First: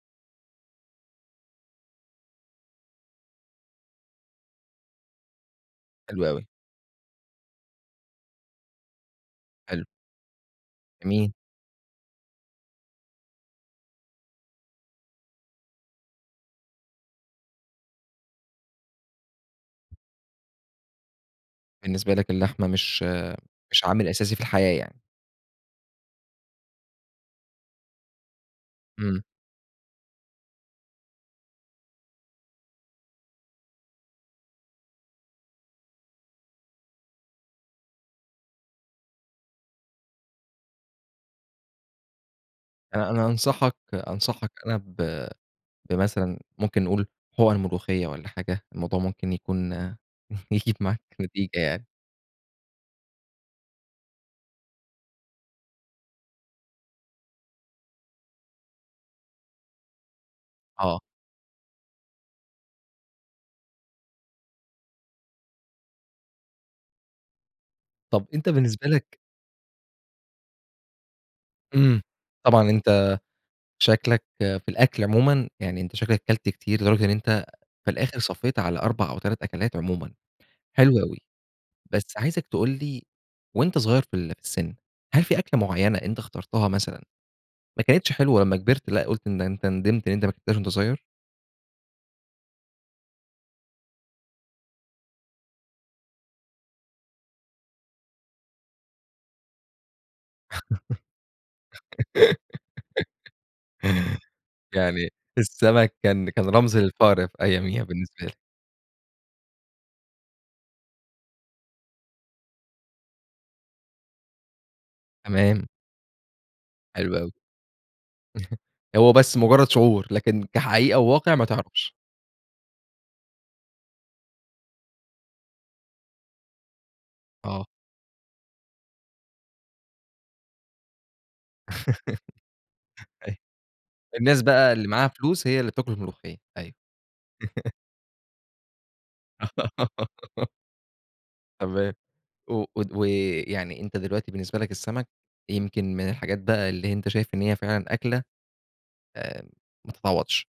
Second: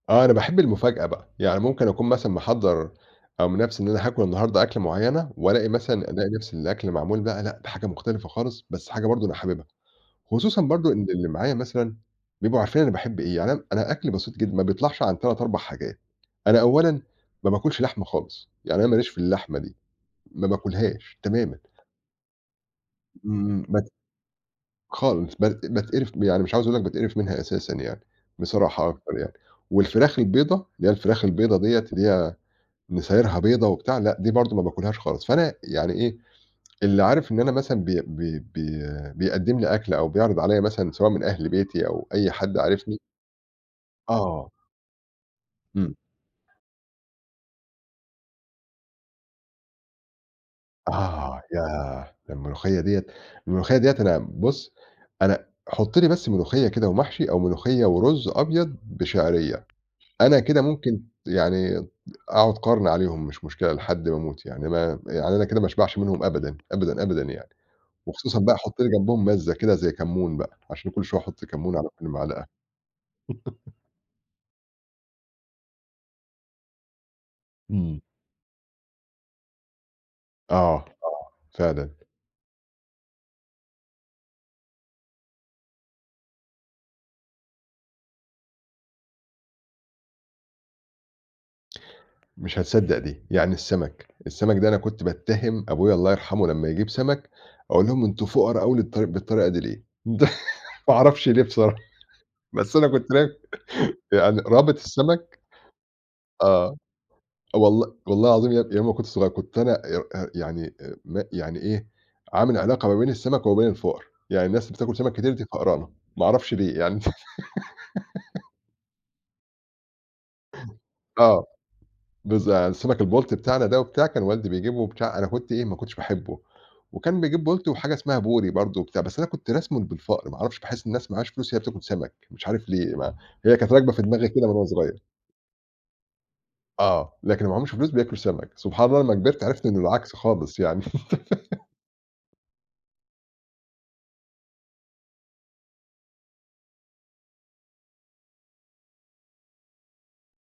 آه، أنا باحب المفاجأة بقى، يعني ممكن أكون مثلًا محضَّر أو من نَفسي إن أنا هاكل النهاردة أكلة معيّنة وألاقي مثلًا حلو ألاقي أوي. نَفس الأكل معمول بقى، لأ ده حاجة مختلفة خالص، بس حاجة برضه أنا حاببها، حلو. خصوصًا برضه إن اللي آمين. معايا مثلًا بيبقوا عارفين أنا باحب إيه، يعني أنا أنا أكلي بسيط جدًا، ما بيطلَعش عن 3، 4 حاجات. أنا أولًا ما باكلش لحمة خالص، يعني أنا ما ليش في اللحمة دي، ما باكلهاش تمامًا. بالنسبة لك اللحمة مش إمم، إمم، مش بت عامل أساسي في الحياة يعني. خالص، بت إ باتقرِف يعني مش عاوز أقول إن أنا باتقرِف منها أساسًا يعني، بصراحة أكتر إمم. يعني. والفراخ البيضا، اللي هي الفراخ البيضا دِيَّة اللي هي نسايرها بيضا وبتاع، لأ، دي برضه ما باكلهاش خالص. فأنا يعني إيه، اللي عارف إن أنا مثلًا بي بي بي بيقدّم لي أكل أو بيعرِض عليَّ مثلًا سواء من أهل بيتي أو أي حد عارفني آآ، أنا أنصحك آه. أنصحك أنا ب إمم. بمثلًا ممكن نقول، حُقَن ملوخية والّا حاجة، الموضوع ممكن يكون يجيب معاك آه، نتيجة يعني. ياه، ده الملوخية دِيَّة الملوخية دِيَّة أنا بُص أنا حُط لي بس ملوخية كده ومحشي أو ملوخية ورز أبيض بشعرية، أنا كده آه. ممكن يعني د أقعُد قَرن عليهم، مش مشكلة لحد ما أموت يعني، ما يعني أنا كده ما أشبَعش منّهم أبدًا، أبدًا، أبدًا، يعني طب وخصوصًا أنت بقى حٌط بالنسبة لي لك جنبهم مَزّة كده زي كمون بقى، عشان كل شوية أحُط كمون على إمم، كل مَعلقة. طبعًا أنت شكلَك في الأكل عمومًا، يعني أنت شكلَك أكلت كتير لدرجة إن أنت في إمم. الآخر صفّيت على 4 أو 3 أكلات عمومًا. آه، حلو أوي، آه، فعلًا. بس عايزك تقول لي وأنت صغير في ال في السن، هل في أكلة معيّنة أنت إخترتها مثلًا ما كنتش حلوة لمّا كبرت لأ قُلت إن أنت ندَمت إن أنت ما اكلتهاش وأنت صغيّر؟ مش هتصدَّق دي. يعني السمك، السمك ده أنا كنت باتَّهِم أبويا- الله يرحمه- لمّا يجيب سمك أقول لهم: "أنتم فُقرا أوي للط بالطريقة دي ليه؟" ما أعرفش ليه بصراحة، بس أنا كنت بك يعني رابط يعني السمك السمك كان كان آه، رمز للفقر في أياميها والله بالنسبة والله لي. العظيم يابني، يوم ما كنت صغير كنت أنا إيؤ أأ يعني أ م يعني إيه، عامل علاقة ما بين السمك وين الفُقرا، يعني الناس بتاكل سمك كتير دي تمام. فقرانة، ما أعرفش ليه يعني. حلو أوي. هو بس مجرّد شعور، لكن كحقيقة وواقع آه، ما تعرفش. بالظ يعني السمك البلطي بتاعنا ده وبتاع كان والدي بيجيبه وبتاع أنا كنت إيه، ما كنتش باحبه، وكان بيجيب آه. بلطي وحاجة اسمها بوري برضه وبتاع، بس أنا كنت راسمه بالفقر، ما أعرفش، باحس الناس اللي معاهاش فلوس هي اللي بتاكل سمك، مش عارف ليه بقى أيوه، هي كانت راكبة في دماغي الناس كده من وأنا بقى اللي صغيّر. معاها فلوس، هي اللي بتاكل الملوخية، أيوَه. آه، لكن اللي معاهمش فلوس بياكلوا سمك- سبحان الله- لمّا كبَرت، عرفت إنه العكس خالص يعني. تمام و ود ويعني أنت دلوقتي بالنسبة لك، السمك يمكن من الحاجات بقي اللي ه أنت شايف إن هي فعلًا أكلة آمم، ما تتعوّضش.